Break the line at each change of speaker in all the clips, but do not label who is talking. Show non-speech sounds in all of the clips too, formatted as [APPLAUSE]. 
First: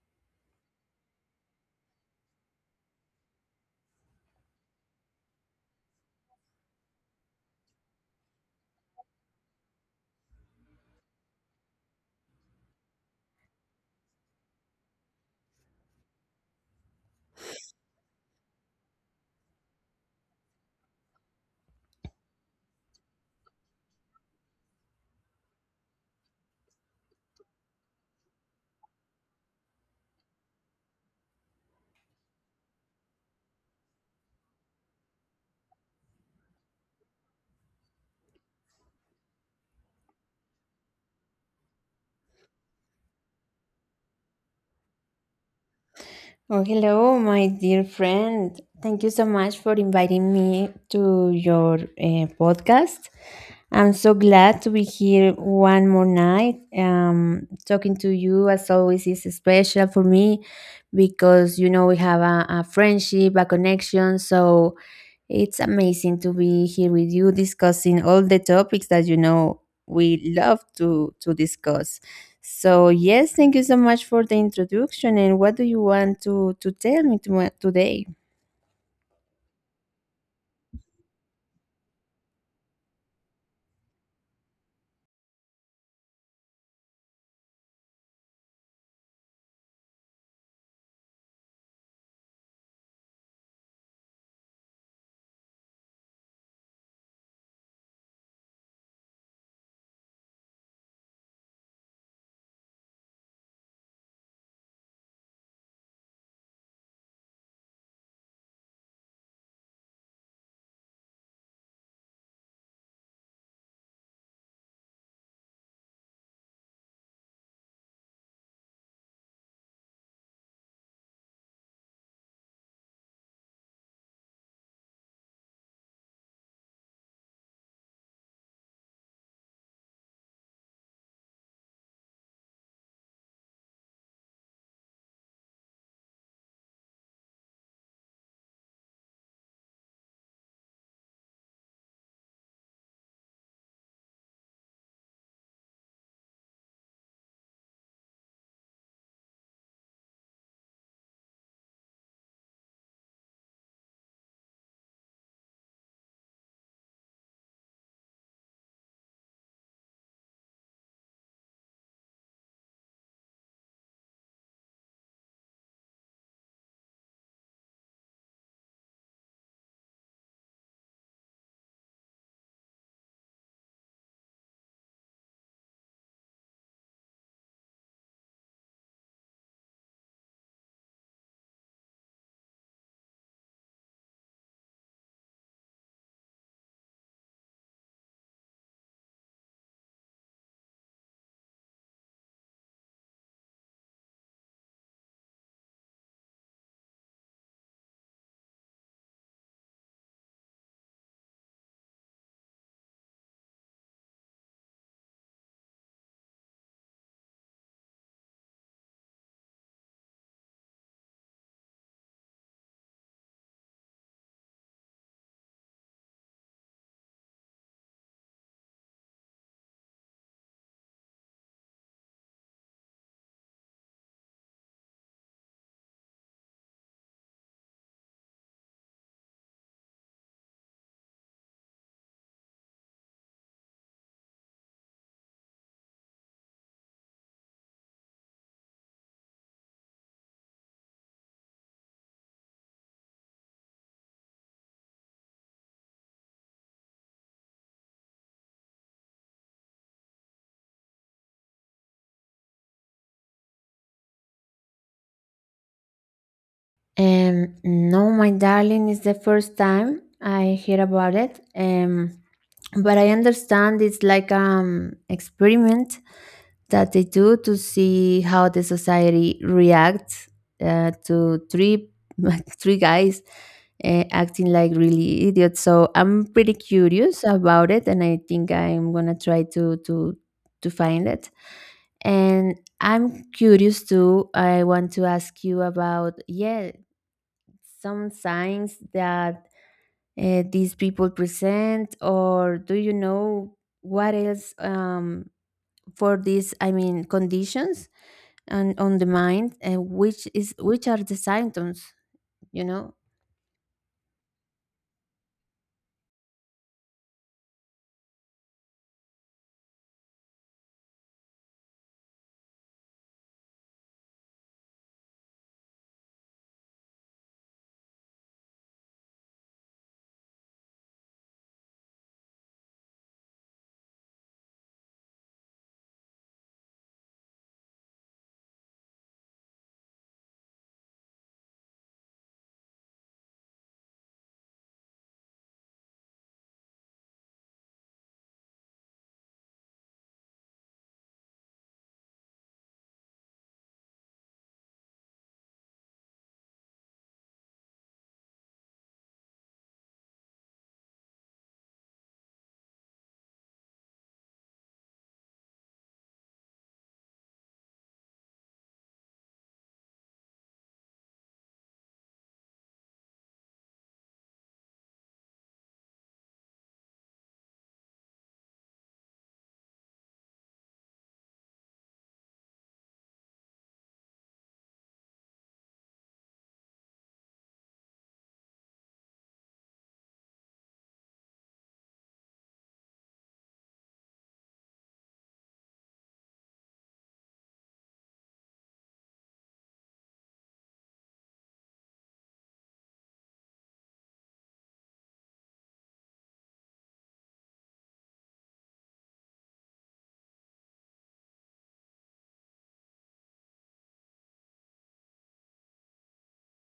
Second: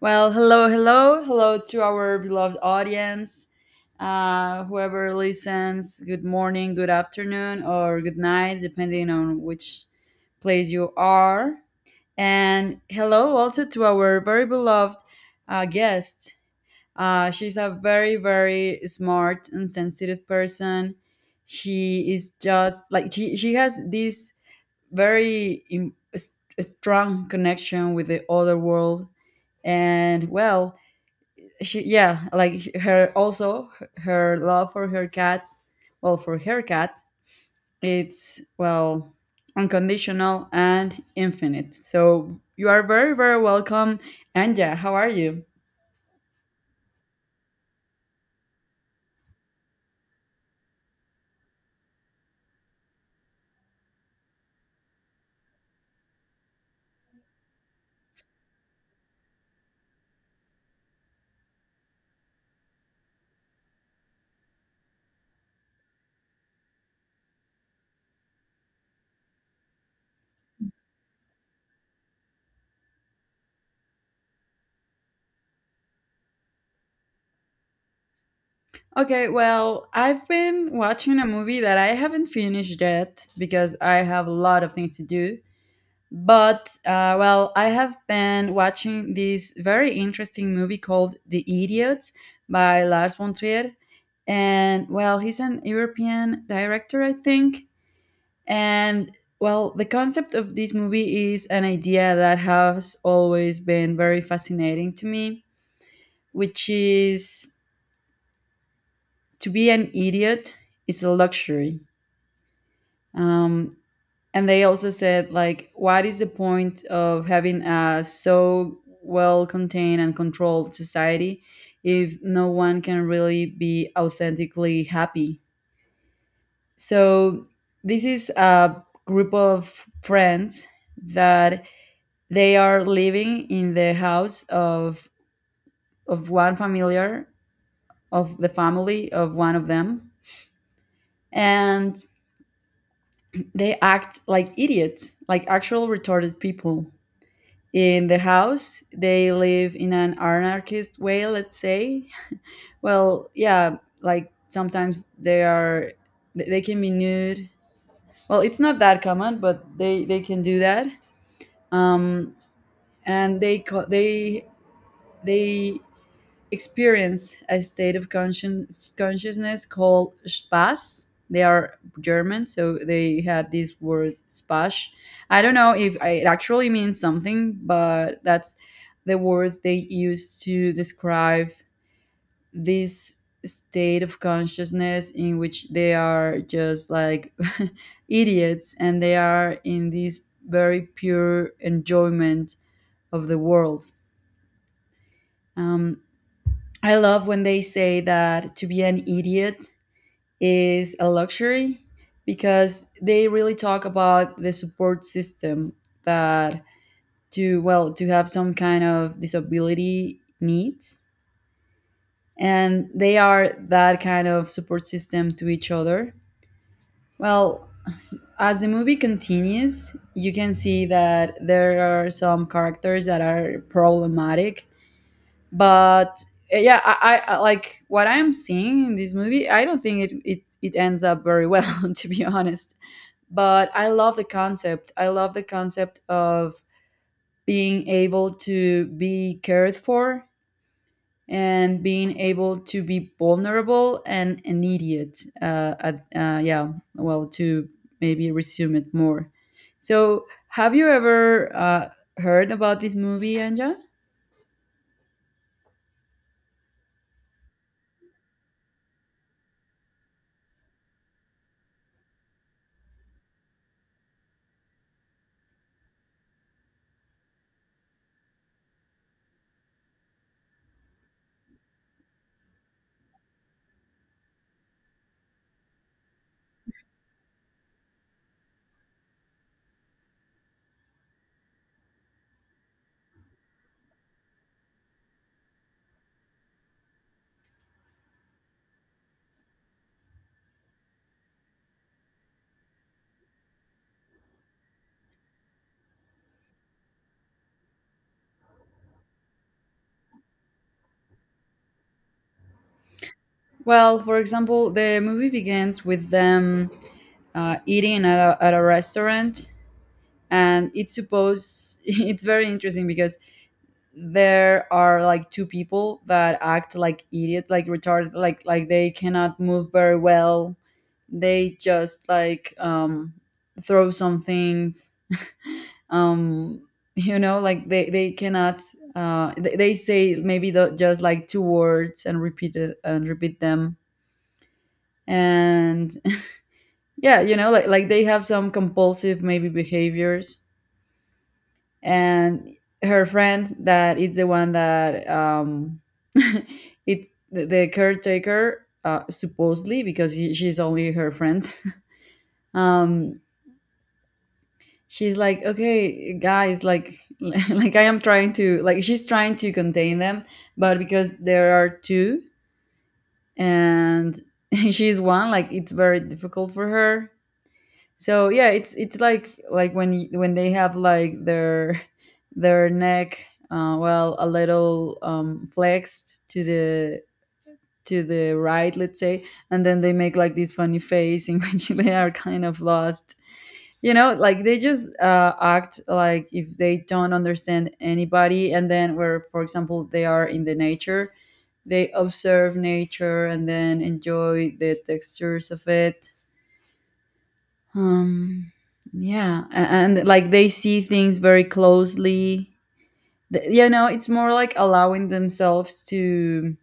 Well, hello, hello, hello to our beloved audience. Whoever listens, good morning, good afternoon, or good night, depending on which place you are. And hello also to our very beloved guest. She's a very, very smart and sensitive person. She is just like she has this very im- s- strong connection with the other world. And, well, she, yeah, like her, also her love for her cats, well, for her cat, it's, well, unconditional and infinite. So you are very, very welcome. Anja, how are you?
Oh, hello, my dear friend. Thank you so much for inviting me to your podcast. I'm so glad to be here one more night. Talking to you, as always, is special for me because you know we have a friendship, a connection. So it's amazing to be here with you discussing all the topics that you know we love to discuss. So yes, thank you so much for the introduction. And what do you want to tell me today?
Okay, well, I've been watching a movie that I haven't finished yet because I have a lot of things to do. But, well, I have been watching this very interesting movie called The Idiots, by Lars von Trier. And, well, he's an European director, I think. And, well, the concept of this movie is an idea that has always been very fascinating to me, which is, to be an idiot is a luxury. Um, And they also said, like, what is the point of having a so well contained and controlled society if no one can really be authentically happy? So, this is a group of friends that they are living in the house of one familiar, of the family of one of them, and they act like idiots, like actual retarded people. In the house they live in an anarchist way, let's say. Well, yeah, like sometimes they can be nude. Well, it's not that common, but they can do that. Um and they co- they they experience a state of conscience consciousness called Spaß. They are German, so they had this word Spaß. I don't know if it actually means something, but that's the word they use to describe this state of consciousness in which they are just like [LAUGHS] idiots, and they are in this very pure enjoyment of the world. Um, I love when they say that to be an idiot is a luxury, because they really talk about the support system that, to, well, to have some kind of disability needs, and they are that kind of support system to each other. Well, as the movie continues, you can see that there are some characters that are problematic, but yeah, like, what I'm seeing in this movie, I don't think it ends up very well, [LAUGHS] to be honest. But I love the concept of being able to be cared for, and being able to be vulnerable and an idiot. Yeah, well, to maybe resume it more. So, have you ever heard about this movie, Anja?
No, my darling, it's the first time I hear about it. But I understand it's like experiment that they do to see how the society reacts to three [LAUGHS] three guys acting like really idiots. So I'm pretty curious about it, and I think I'm gonna try to find it. And I'm curious too. I want to ask you about, yeah, some signs that these people present, or do you know what else for these, I mean, conditions and on the mind, and which are the symptoms, you know?
Well, for example, the movie begins with them eating at a restaurant, and it's supposed, [LAUGHS] it's very interesting because there are like two people that act like idiots, like retarded, like they cannot move very well. They just, like, throw some things, um, [LAUGHS] like they cannot. They say maybe the, just like two words and repeat it, and repeat them, and yeah, they have some compulsive maybe behaviors. And her friend that is the one that [LAUGHS] it, the caretaker, supposedly, because he, she's only her friend, [LAUGHS] um she's like, okay guys, like, [LAUGHS] like, I am trying to, like, she's trying to contain them, but because there are two and [LAUGHS] she's one, like, it's very difficult for her. So yeah, it's like, when when they have like their neck, well, a little, flexed to the right, let's say, and then they make like this funny face in [LAUGHS] which they are kind of lost. Like they just act like if they don't understand anybody, and then where, for example, they are in the nature, they observe nature and then enjoy the textures of it. um yeah, and like they see things very closely. It's more like allowing themselves to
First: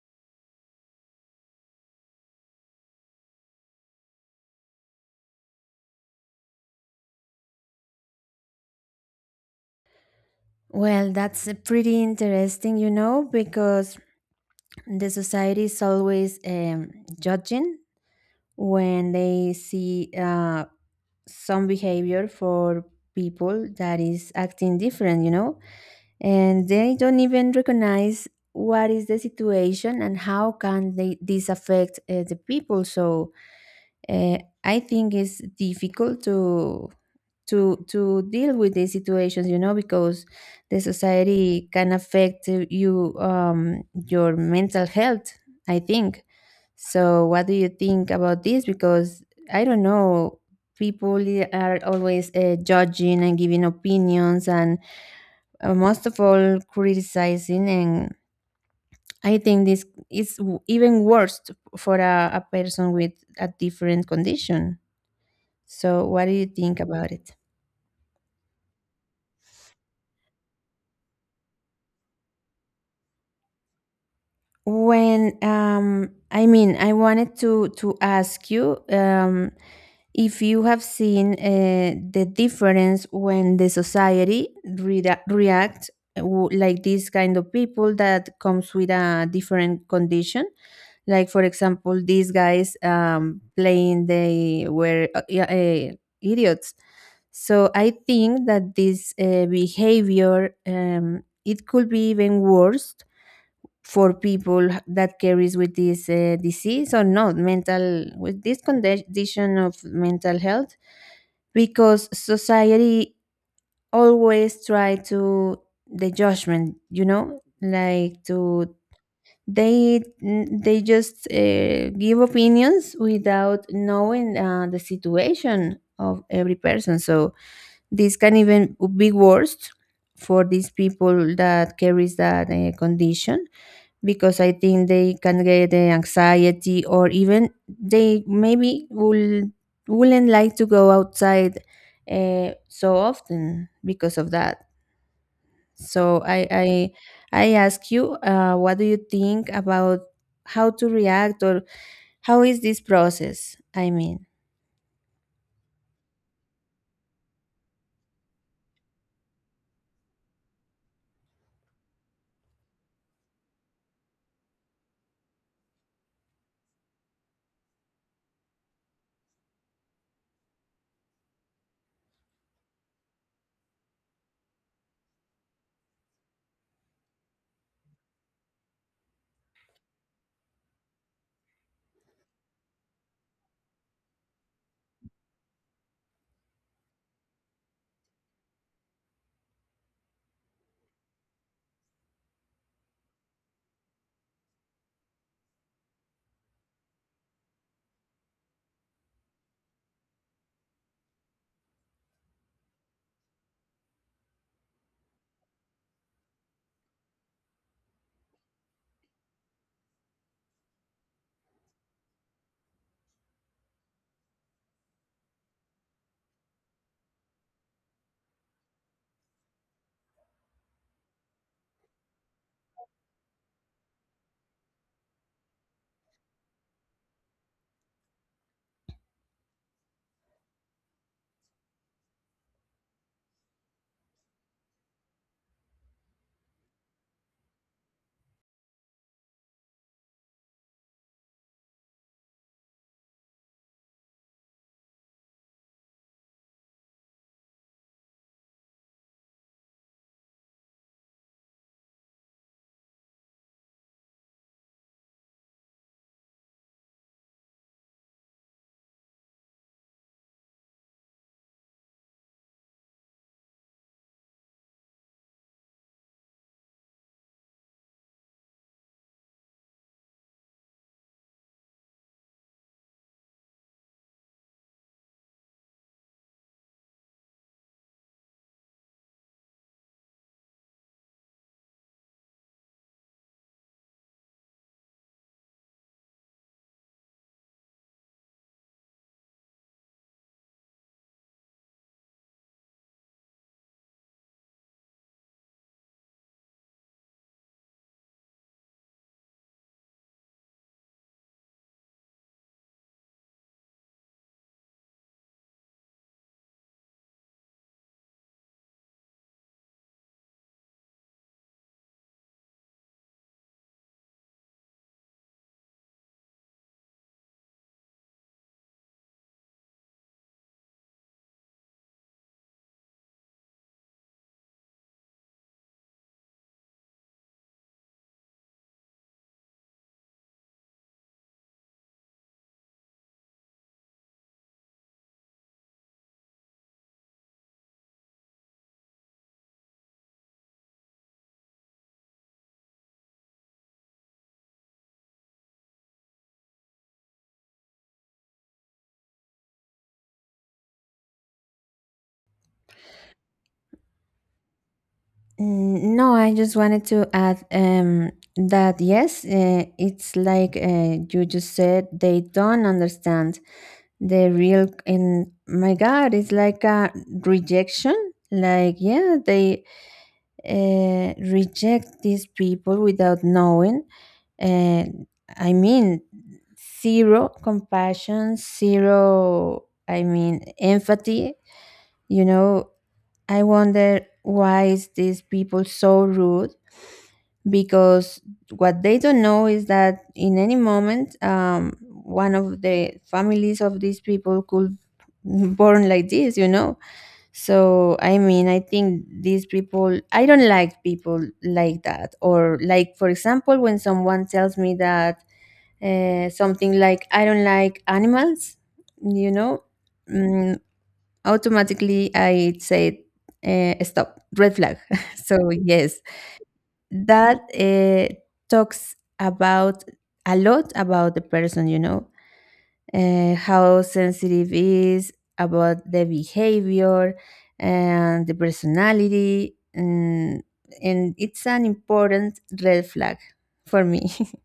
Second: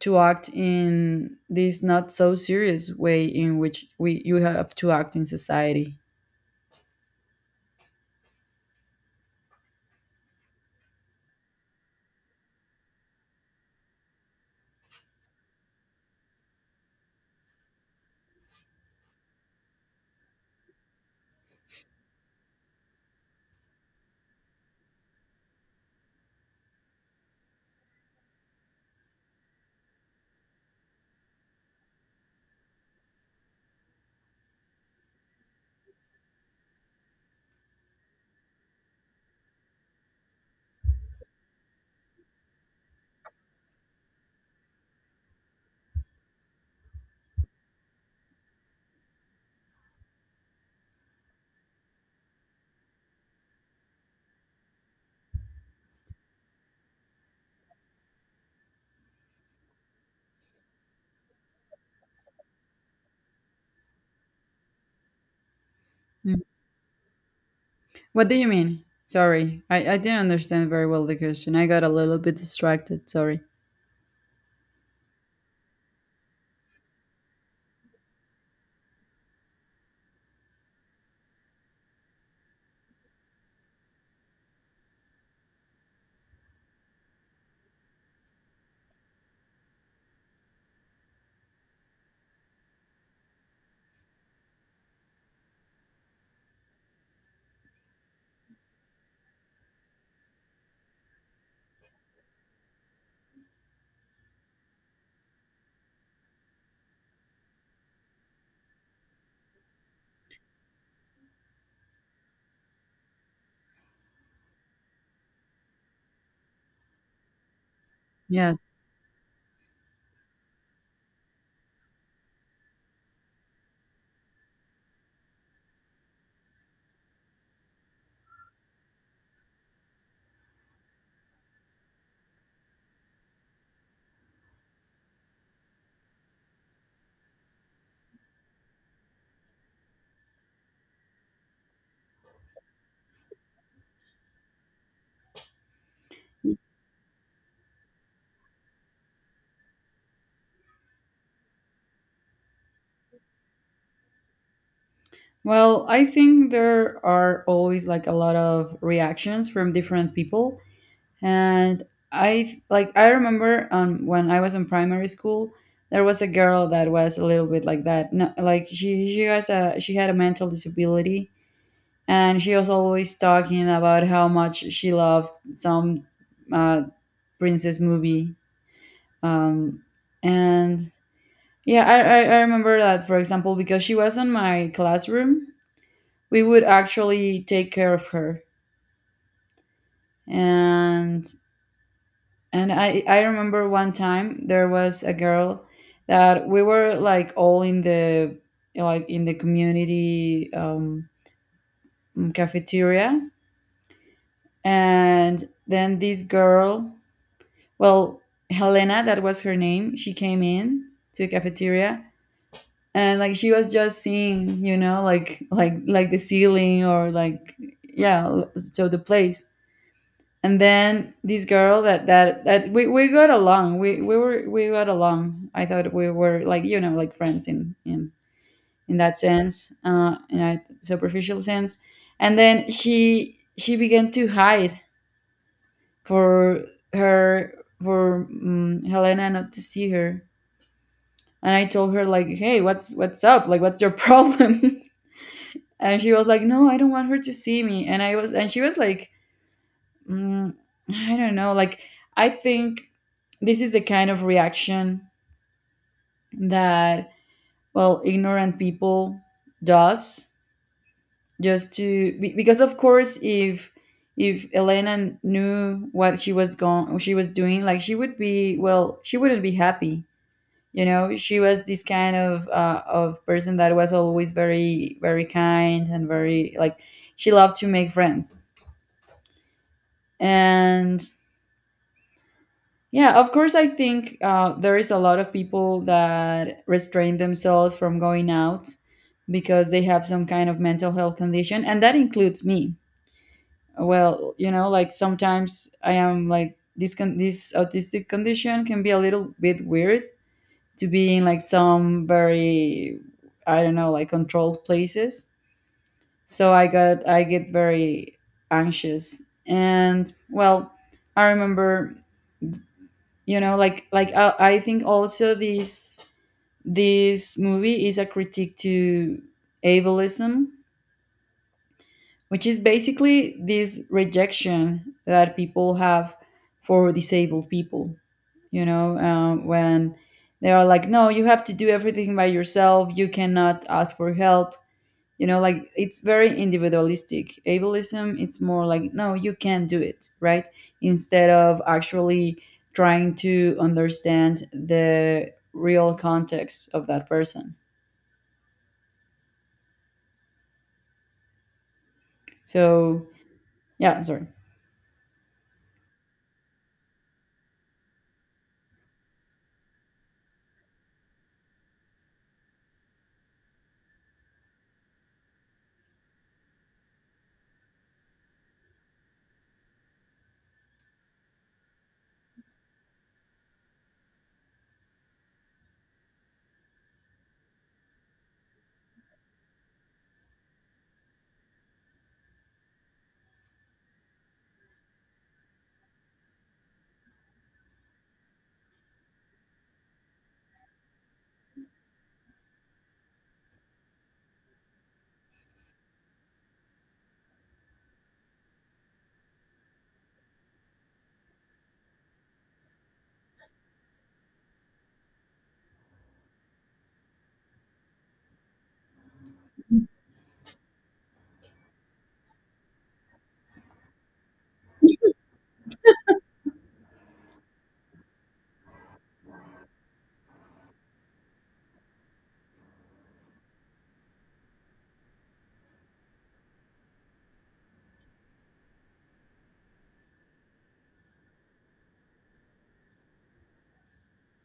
act in this not so serious way in which we you have to act in society.
Well, that's pretty interesting, you know, because the society is always judging when they see some behavior for people that is acting different, you know, and they don't even recognize what is the situation and how can they this affect the people. So uh, I think it's difficult to deal with these situations, you know, because the society can affect you, your mental health. I think. So, what do you think about this? Because I don't know, are always judging and giving opinions, and most of all, criticizing. And I think this is even worse for a person with a different condition. So, what do
Mm.
you think about it?
What do you mean, sorry? I didn't understand very well the question. I got a little bit distracted, sorry.
When I mean, I wanted to ask you, if you have seen the difference when the society reacts, like this kind of people that comes with a different condition, like for example these guys playing they were idiots. So I think that this behavior, it could be even worse for people that carries with this disease, or not mental, with this condition of mental health, because society always try to the judgment, you know, like
Yes.
to they just give opinions without knowing the situation of every person. So this can even be worse for these people that carries that condition, because I think they can get the anxiety, or even they maybe will wouldn't like to go outside so often because of that. So I ask you, what do you think about how to react or how is this process? I mean.
Well, I think there are always like a lot of reactions from different people. And I remember, when I was in primary school, there was a girl that was a little bit like that. No, like, she has a, she had a mental disability, and she was always talking about how much she loved some uh princess movie. Um and yeah, I remember that, for example, because she was in my classroom, we would actually take care of her. And and i i remember, one time there was a girl that we were like all in the, like in the community, cafeteria. And then this girl, well, Helena, that was her name, she came in to cafeteria, and like she was just seeing, you know, like, the ceiling, or like, yeah, so, the place. And then this girl, that, we, got along, we got along, I thought we were, like, you know, like friends, in, in that sense, in a superficial sense. And then she began to hide, for her, for Helena not to see her. And I told her, like, hey, what's up, like, what's your problem? [LAUGHS] And she was like, no, I don't want her to see me. And she was like, mm, I don't know. Like, I think this is the kind of reaction that, well, ignorant people does, just because, of course, if Elena knew what she was going, she was doing, like, she would be, well, she wouldn't be happy. You know, she was this kind of person that was always very, very kind and very, like, she loved to make friends. And yeah, of course, I think there is a lot of people that restrain themselves from going out because they have some kind of mental health condition, and that includes me. Well, like, sometimes I am like, this autistic condition can be a little bit weird, to be in, like, some very, I don't know, like, controlled places. So I get very anxious, and, well, I remember, you know, like, I think also this movie is a critique to ableism, which is basically this rejection that people have for disabled people, you know, when they are like, no, you have to do everything by yourself, you cannot ask for help. You know, like, it's very individualistic, ableism, it's more like, no, you can't do it right, instead of actually trying to understand the real context of that person. So, yeah, sorry.
Mm, no, I just wanted to add that yes, it's like, you just said, they don't understand the real, and my god, it's like a rejection. Like, yeah, they reject these people without knowing. And I mean, zero compassion, zero, I mean, empathy, you know. I wonder why is these people so rude, because what they don't know is that in any moment, one of the families of these people could [LAUGHS] born like this, you know. So I mean, I think these people, I don't like people like that. Or like for example, when someone tells me that, something like, I don't like animals, you know, mm, automatically I say, stop, red flag. [LAUGHS] So yes, that, eh, talks about a lot about the person, you know, eh, how sensitive is about the behavior and the personality, and it's an important red flag for me. [LAUGHS]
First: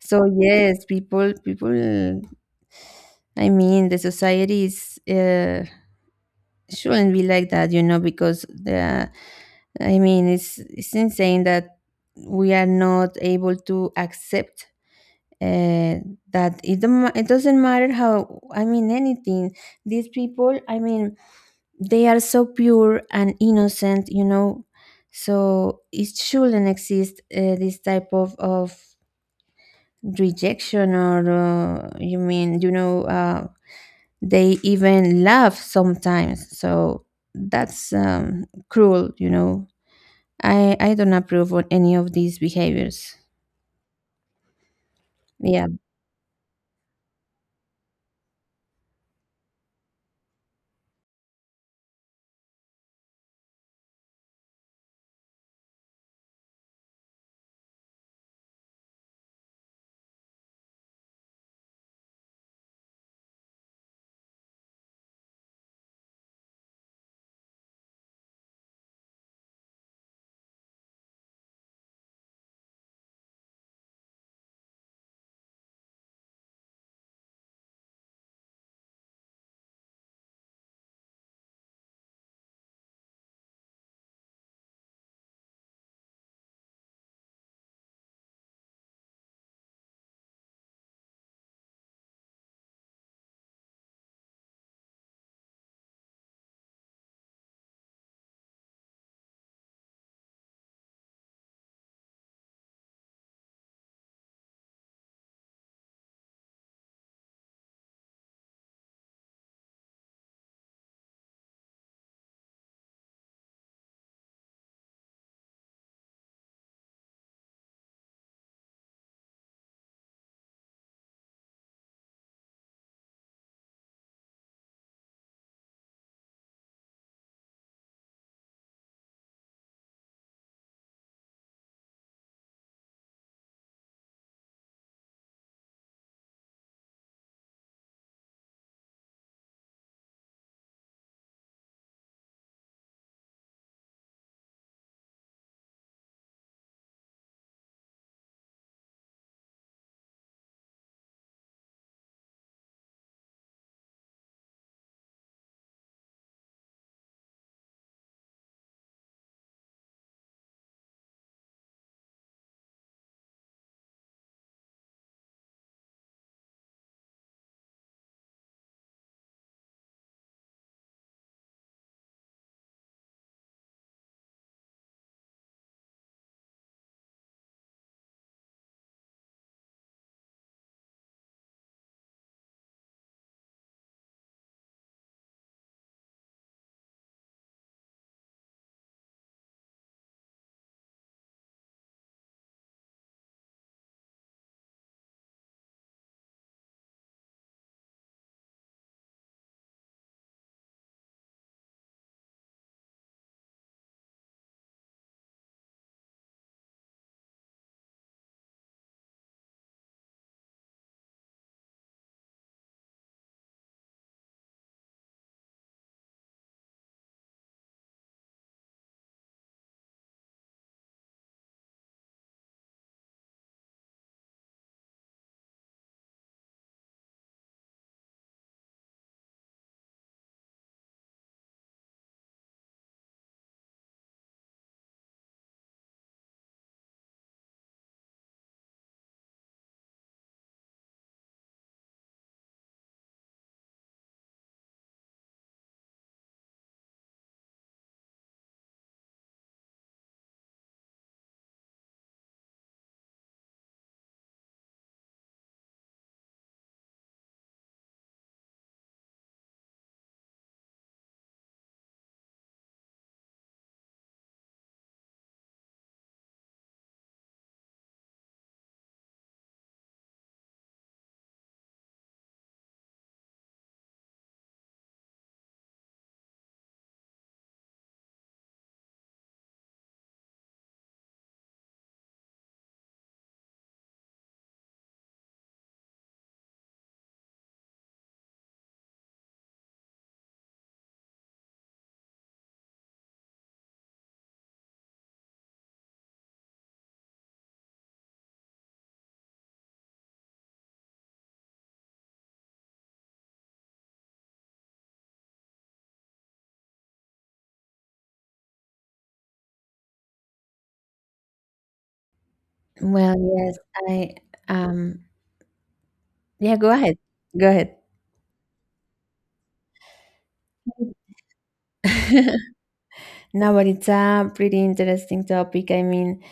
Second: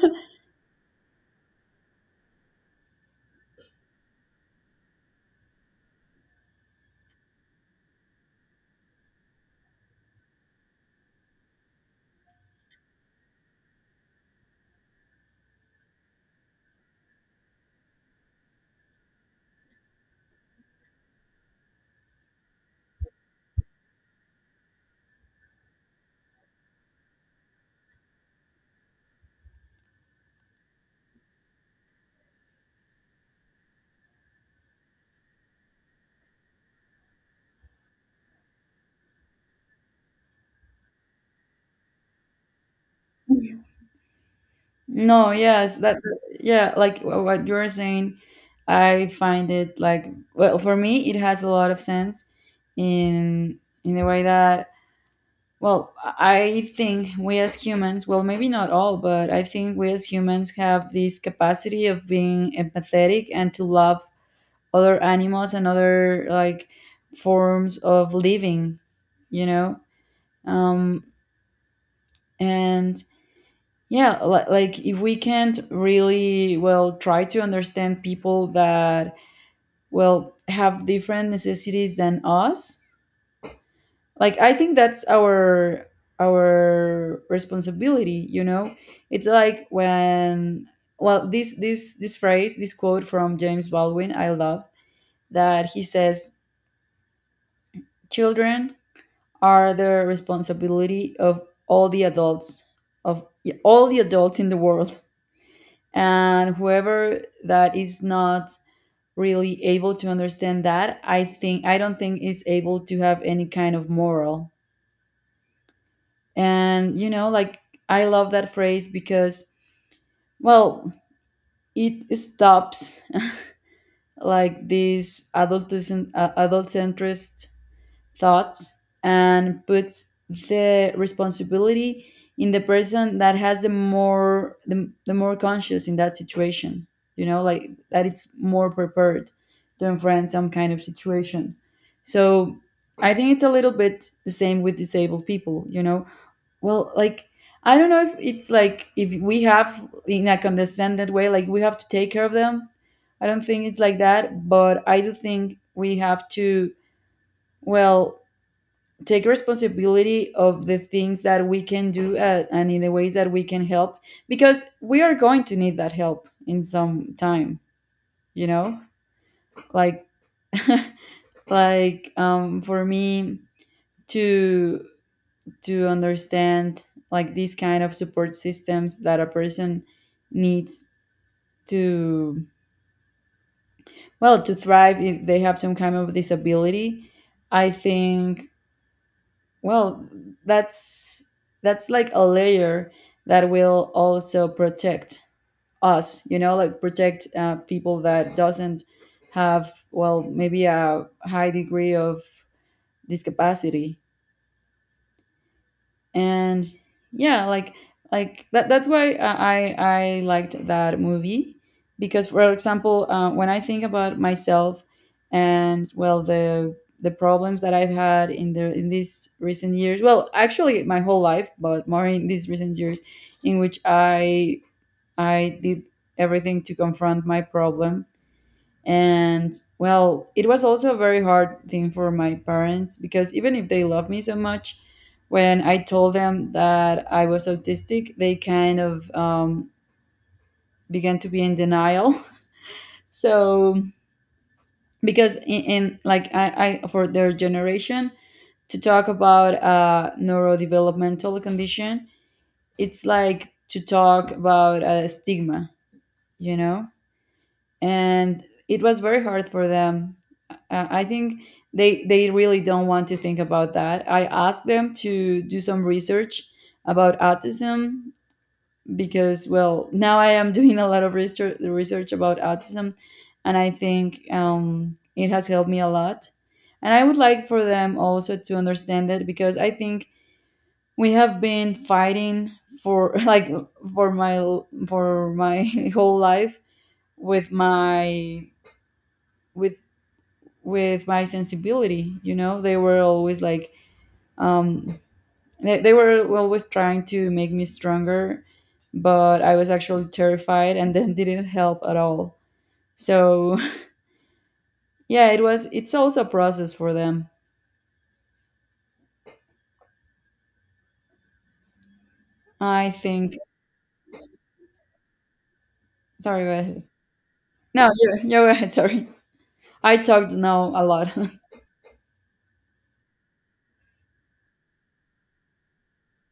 So yes, people, I mean, the society is, shouldn't be like that, you know, because the I mean, it's insane that we are not able to accept uh, that it don't, ma- it doesn't matter how, I mean, anything. These people, I mean, they are so pure and innocent, you know. So it shouldn't exist, this type of rejection or, you mean, you know, they even laugh sometimes. So that's, cruel, you know. I don't approve on any of these behaviors.
No,
Yeah.
yes, that, yeah, like, what you're saying, I find it, like, well, for me it has a lot of sense, in in the way that, well, I think we as humans, well, maybe not all, but I think we as humans have this capacity of being empathetic and to love other animals and other, like, forms of living, you know? Um, and yeah, like, if we can't really, well, try to understand people that, well, have different necessities than us, like, I think that's our responsibility, you know? It's like when, well, this phrase, this quote from James Baldwin I love, that he says, children are the responsibility of all the adults, of all the adults in the world. And whoever that is not really able to understand that, I don't think is able to have any kind of moral. And you know, like, I love that phrase because, well, it stops, like, these adult, adult centrist thoughts, and puts the responsibility in the person that has the more, the more conscious, in that situation, you know, like, that it's more prepared to confront some kind of situation. So, I think it's a little bit the same with disabled people, you know? Well, like, I don't know if it's like if we have in a condescended way, like we have to take care of them. I don't think it's like that, but I do think we have to, well, take responsibility of the things that we can do, and in the ways that we can help, because we are going to need that help in some time. You know, like [LAUGHS] like for me to to understand like these kind of support systems that a person needs to to thrive if they have some kind of disability. I think well that's that's like a layer that will also protect us, you know, like protect people that doesn't have, well, maybe a high degree of discapacity. And yeah like like that that's why I liked that movie because, for example, when I think about myself and, well, the problems that I've had in these recent years, well, actually my whole life, but more in these recent years in which I did everything to confront my problem. And, well, it was also a very hard thing for my parents, because even if they love me so much, when I told them that I was autistic, they kind of began to be in denial. [LAUGHS] So because in like I for their generation, to talk about a neurodevelopmental condition, it's like to talk about a stigma, you know, and it was very hard for them. I think they really don't want to think about that. I asked them to do some research about autism, because, well, now I am [LAUGHS] doing a lot of research about autism, and I think it has helped me a lot. And I would like for them also to understand it, because I think we have been fighting for, [LAUGHS] like, for my for my [LAUGHS] whole life with my with with my sensibility. You know, they were always like, um they were always trying to make me stronger, but I was actually terrified, and [LAUGHS] then didn't help at all. So [LAUGHS] yeah, it's also a process for them, I
Well,
think.
yes, I um
Sorry, go
yeah, go
ahead.
ahead. Go ahead.
No, you go ahead, sorry. I talked now a lot. [LAUGHS]
[LAUGHS] No, but it's a pretty interesting topic. I mean,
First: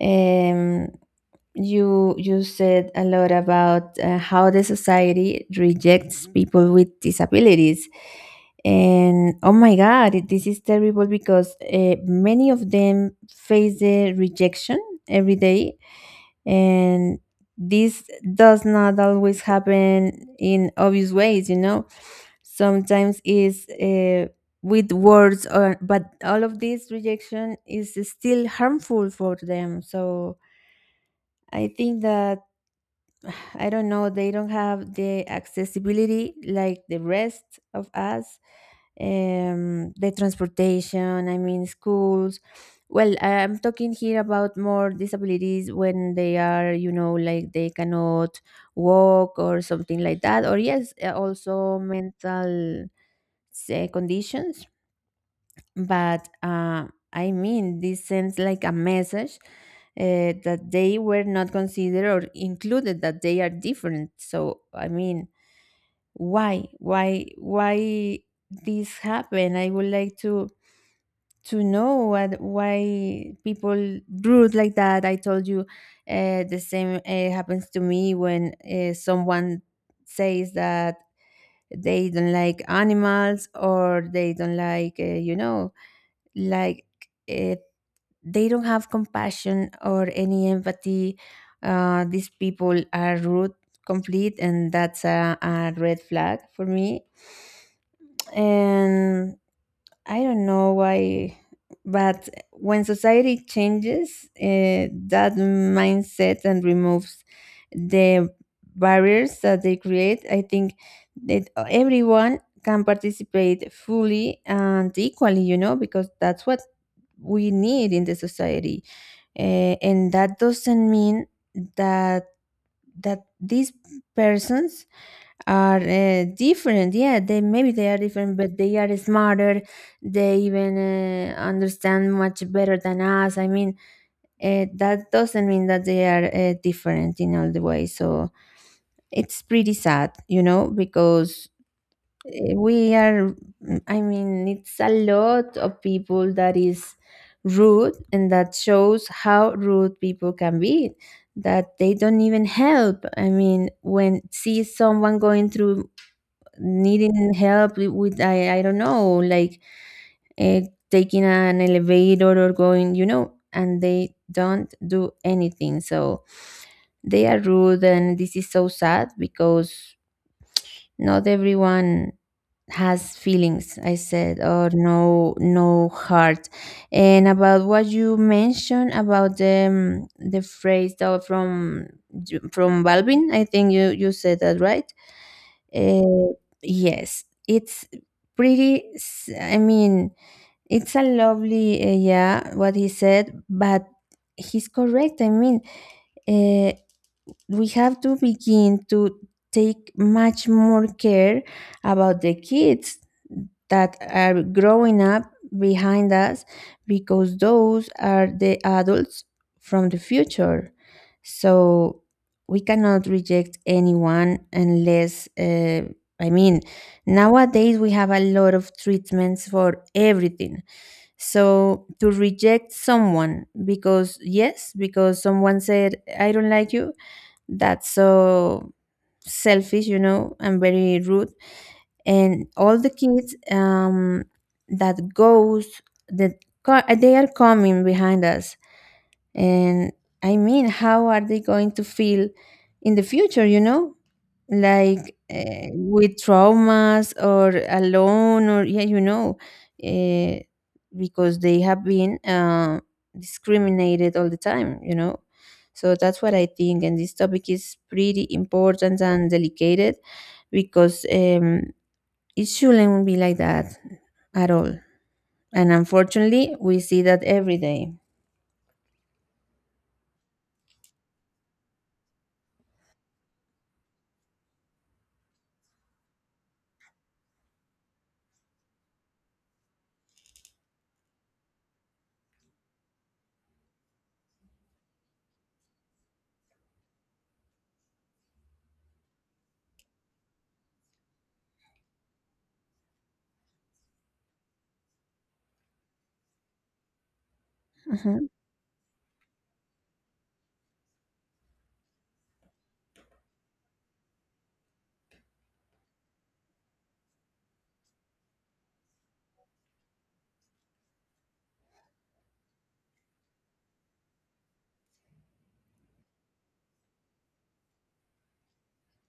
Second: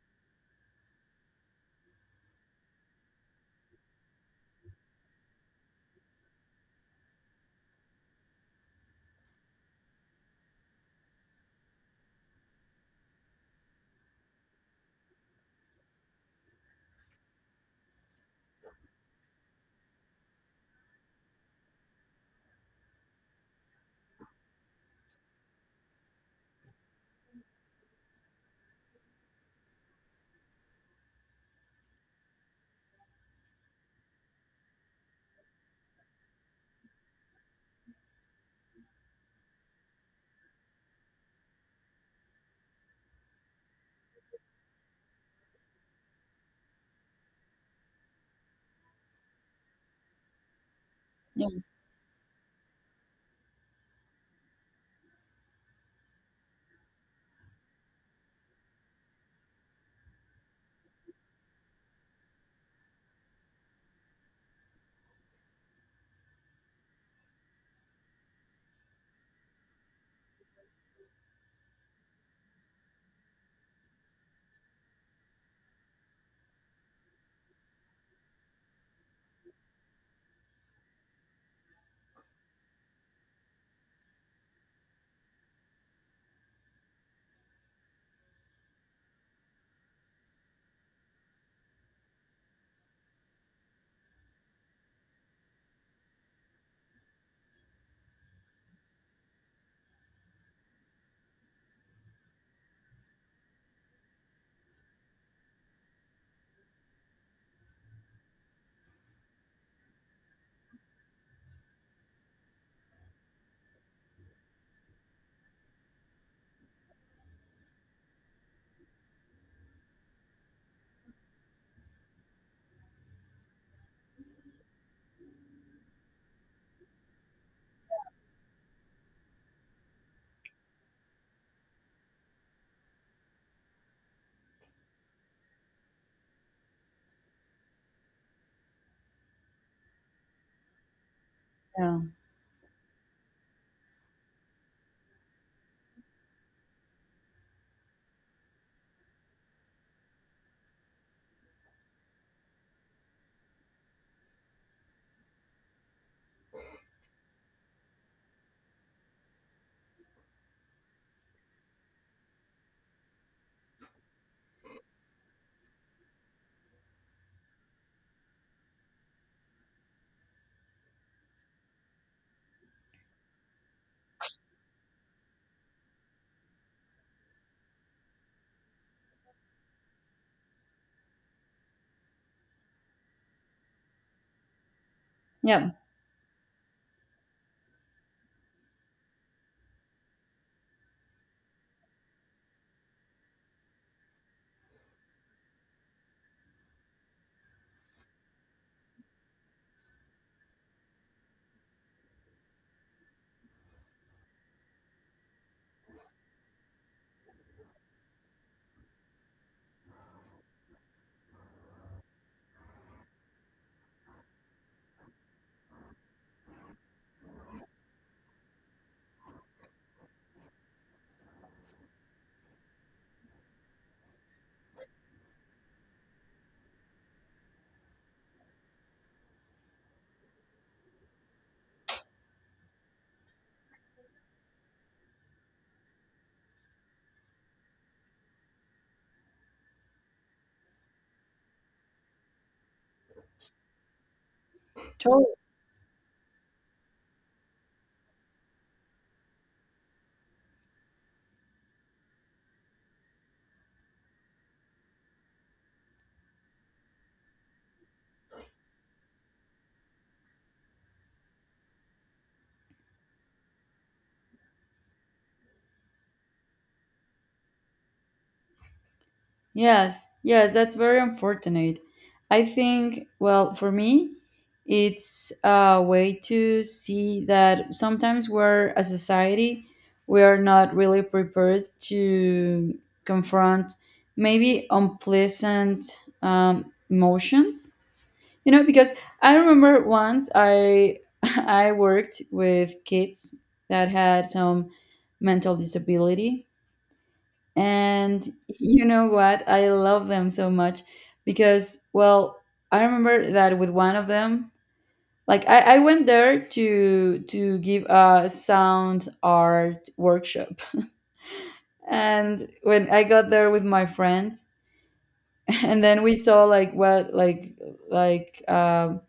um you you said a lot about how the society rejects people with disabilities. And oh my God, this is terrible because many of them face the rejection every day, and this does not always happen in obvious ways, you know. Sometimes is with words, or but all of this rejection is still harmful for them. So I think that I don't know, they don't have the accessibility like the rest of us. The transportation, I mean, schools. Well, I'm talking here about more disabilities when they are, you know, like they cannot walk or something like that. Or, yes,
Yes.
also mental say, conditions, but I mean, this sends like a message that they were not considered or included, that they are different. So, I mean, why this happened? I would like to know what why people rude like that. I told you the same happens to me when someone says that they don't like animals or they don't like, you know, like uh, they don't have compassion or any empathy. These people are rude, complete, and that's a red flag for me. And I don't know why, but when society changes, that mindset and removes the barriers that they create, I think that everyone can participate fully and equally, you know, because that's what we need in the society. Eh, and that doesn't mean that that these persons are different. Yeah, they maybe they are different, but they are smarter. They even understand much better than us. I mean, that doesn't mean that they are different in all the way. So it's pretty sad, you know, because
Yeah,
eh, we are, I mean, it's a lot of people that is rude, and that shows how rude people can be, that they don't even help. I mean, when see someone going through needing help with, I don't know, like, uh, taking an elevator or going, you know, and they don't do anything. So they are rude, and this is so sad because not everyone has feelings. I said, or no, no heart. And about what you mentioned about the, the phrase that from Balvin, I think you said that right.
yeah,
Uh, yes, it's pretty. I mean, it's a lovely, yeah, what he said, but he's correct. I mean, uh, we have to begin to take much more care about the kids that are growing up behind us, because those are the adults from the future. So we cannot reject anyone unless, I mean, nowadays we have a lot of treatments for everything. So to reject someone because, yes, because someone said, I don't like you, that's so selfish, you know, and very rude. And all the kids, that goes, that they are coming behind us, and I mean, how are they going to feel in the future, you know? Like
totally.
with traumas or alone, or yeah, you know, uh, because they have been discriminated all the time, you know? So that's what I think. And this topic is pretty important and delicate, because it shouldn't be like that at all. And unfortunately, we see that every day.
Yes, yes, that's very unfortunate. I think, well, for me, it's a way to see that sometimes we're, as a society, we are not really prepared to confront maybe unpleasant emotions. You know, because I remember once I [LAUGHS] I worked with kids that had some mental disability. And
Mhm.
you know what? I love them so much because, well, I remember that with one of them, like I went there to give a sound art workshop. And when I got there with my friend, [LAUGHS] and then we saw like what like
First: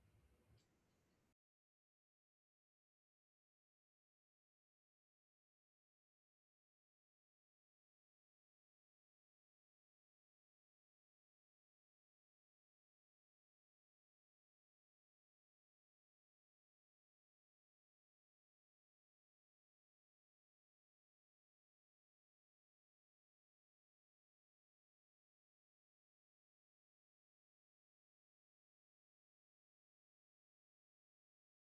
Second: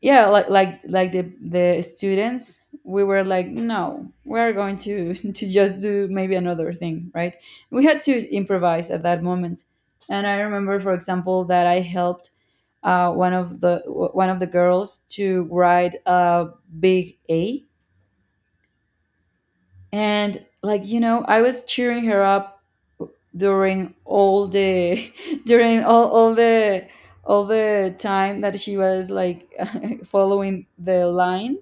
yeah like the students, we were like, no, we're going to [LAUGHS] to just do maybe another thing, right? We had to improvise at that moment. And I remember, for example, that I helped uh, one of the one of the girls to write a big A. And, like, you know, I was cheering her up during all the [LAUGHS] during all the time that she was like [LAUGHS] following the line,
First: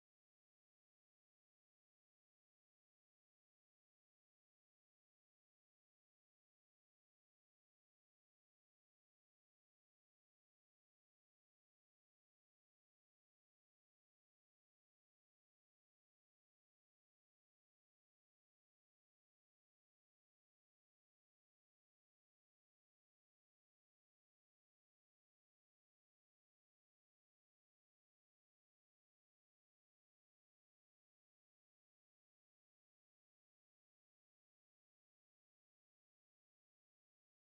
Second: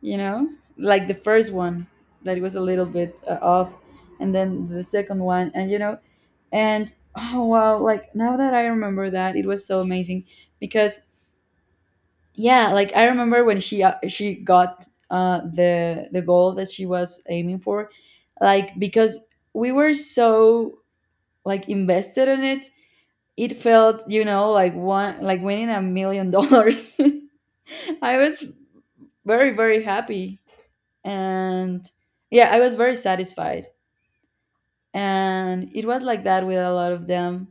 you know, like the first one that it was a little bit off, and then the second one, and you know, and oh wow, like, now that I remember that, it was so amazing, because, yeah, like, I remember when she got the goal that she was aiming for, like, because we were so, like, invested in it, it felt, you know, like, one like winning $1 million. [LAUGHS] I was very very happy, and yeah, I was very satisfied. And it was like that with a lot of them.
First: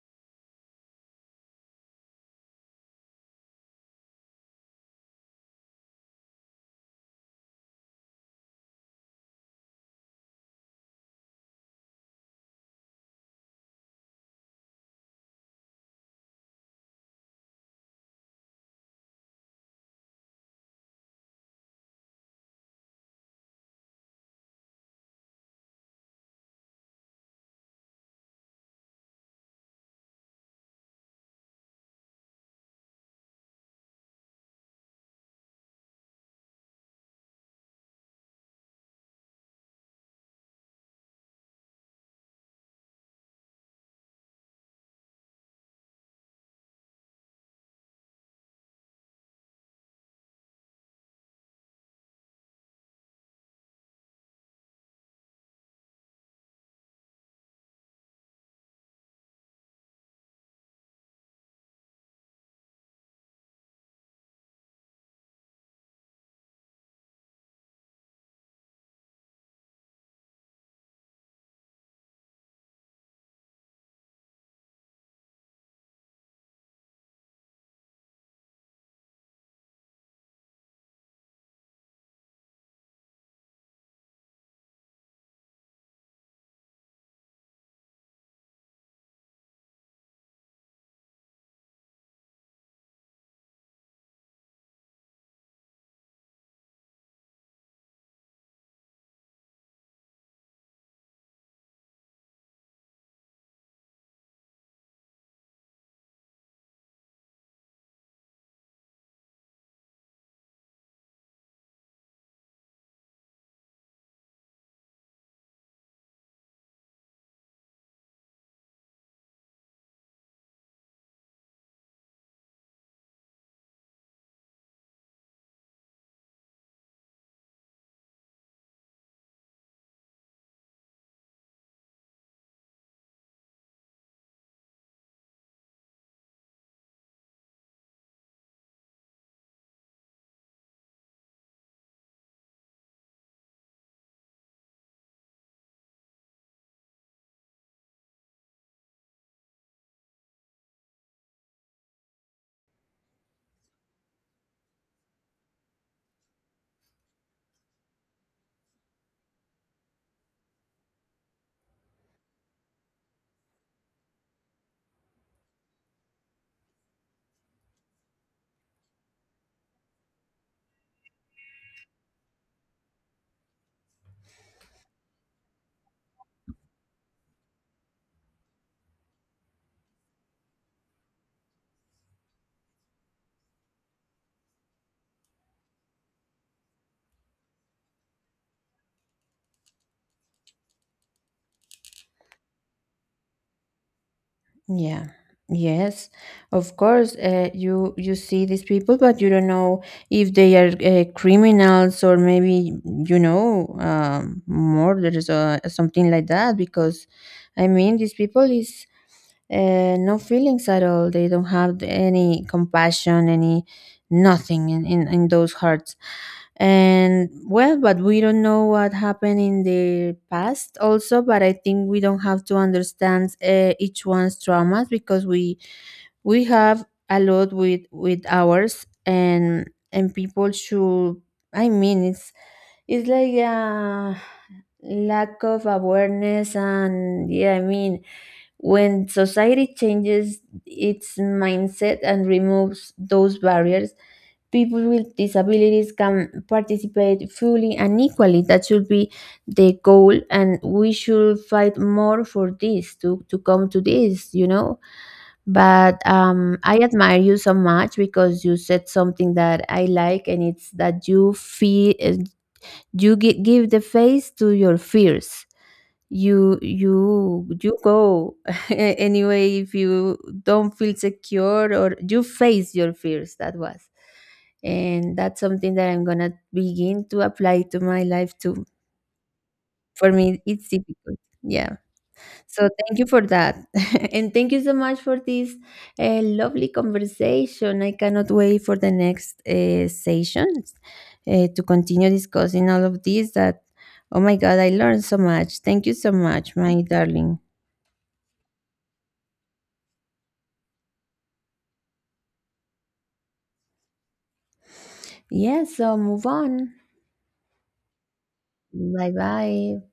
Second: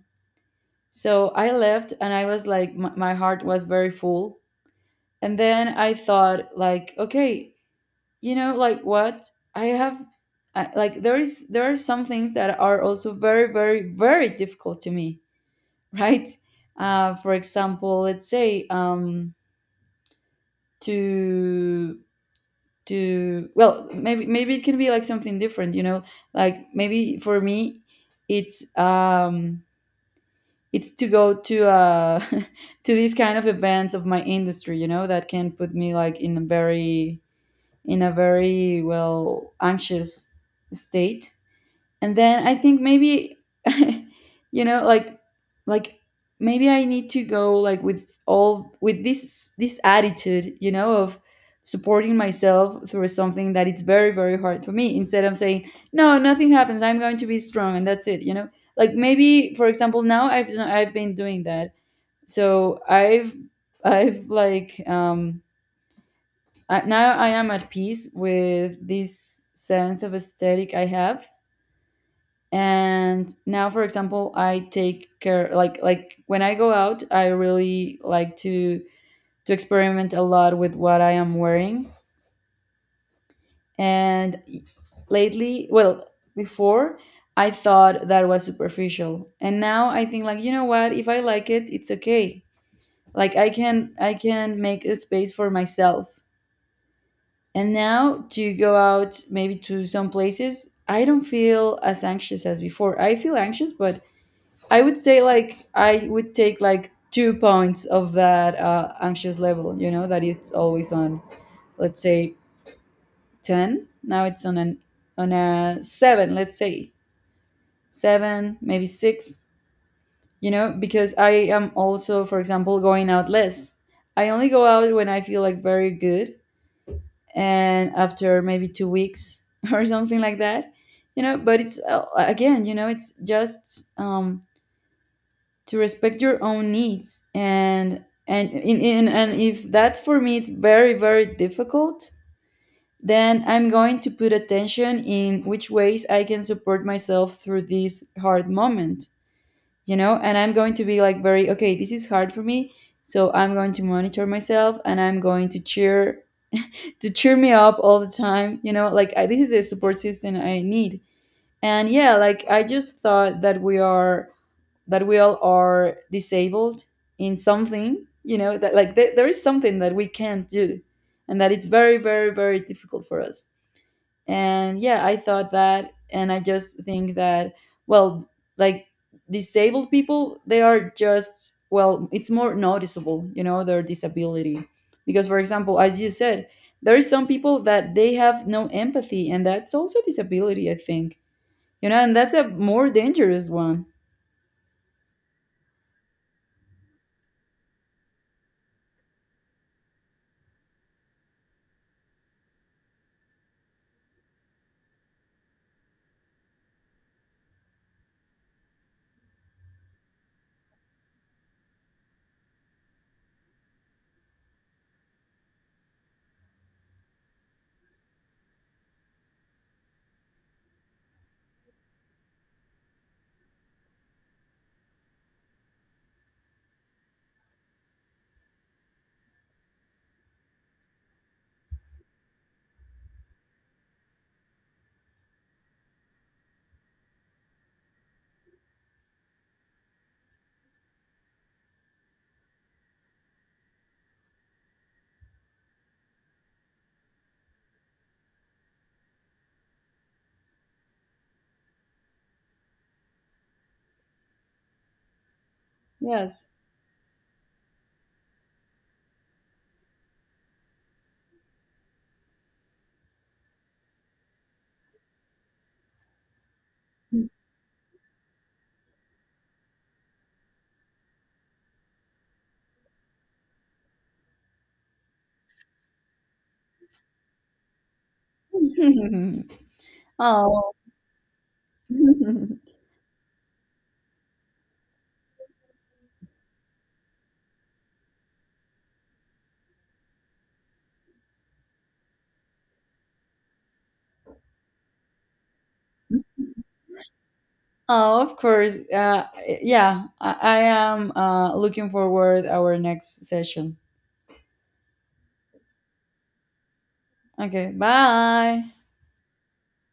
So I left, and I was like, my heart was very full. And then I thought, like, okay, you know, like, what I have, like, there is there are some things that are also very very very difficult to me, [LAUGHS] right? For example, let's say, to to well maybe maybe it can be like something different, you know? Like, maybe for me, it's um it's to go to [LAUGHS] to these kind of events of my industry, you know, that can put me like in a very, in a very, well, anxious state. And then I think, maybe, [LAUGHS] you know, like, maybe I need to go like with all, with this attitude, you know, of supporting myself through something that it's very very hard for me, instead of saying, no, nothing happens, I'm going to be strong, and that's it, you know? Like, maybe, for example, now I've been doing that. So i've like um now I am at peace with this sense of aesthetic I have. And now, for example, I take care, like, when I go out, I really like to experiment a lot with what I am wearing. And lately, well, before, I thought that was superficial, and now I think, like, you know what, if I like it, it's okay. Like, I can make a space for myself. And now, to go out maybe to some places, I don't feel as anxious as before. I feel anxious, but I would say, like, I would take, like, 2 points of that anxious level, you know, that it's always on. Let's say ten. Now it's on an on a seven. Let's say seven, maybe six. You know, because I am also, for example, going out less. I only go out when I feel like very good, and after maybe 2 weeks [LAUGHS] or something like that. You know, but it's, again, you know, it's just, to respect your own needs. And in and if that's, for me, it's very very difficult, then I'm going to put attention in which ways I can support myself through this hard moment. You know, and I'm going to be like, very, okay, this is hard for me, so I'm going to monitor myself and I'm going to cheer, to cheer me up all the time, you know, like, this is the support system I need. And yeah, like, I just thought that we are, that we all are disabled in something, you know, that, like, there is something that we can't do, and that it's very very very difficult for us. And yeah, I thought that, and I just think that, well, like, disabled people, they are just, well, it's more noticeable, you know, their disability. Because, for example, as you said, there is some people that they have no empathy, and that's also a disability, I think. You know, and that's a more dangerous one.
Yeah. Yes. Of course, you you see these people, but you don't know if they are criminals or maybe, you know, murderers or something like that. Because, I mean, these people is, no feelings at all. They don't have any compassion, any nothing in those hearts. And well, but we don't know what happened in the past also. But I think we don't have to understand each one's traumas, because we have a lot with ours. And people should, I mean, it's like a lack of awareness. And yeah, I mean, when society changes its mindset and removes those barriers, people with disabilities can participate fully and equally. That should be the goal, and we should fight more for this to come to this, you know. But
Yes.
I admire you so much, because you said something that I like, and it's that you feel you give the face to your fears. You you go [LAUGHS] anyway. If you don't feel secure, or you face your fears, that was, and that's something that I'm gonna begin to apply to my life too.
[LAUGHS]
For me, it's
Oh.
difficult, yeah. So
[LAUGHS]
thank you for that. [LAUGHS] And thank you so much for this lovely conversation. I cannot wait for the next sessions, to continue discussing all of this that, oh my god, I learned so much. Thank you so much, my darling.
Oh, of course. Yeah, I am looking forward our next session.
Yes, so move on.
Okay, bye.
Bye bye.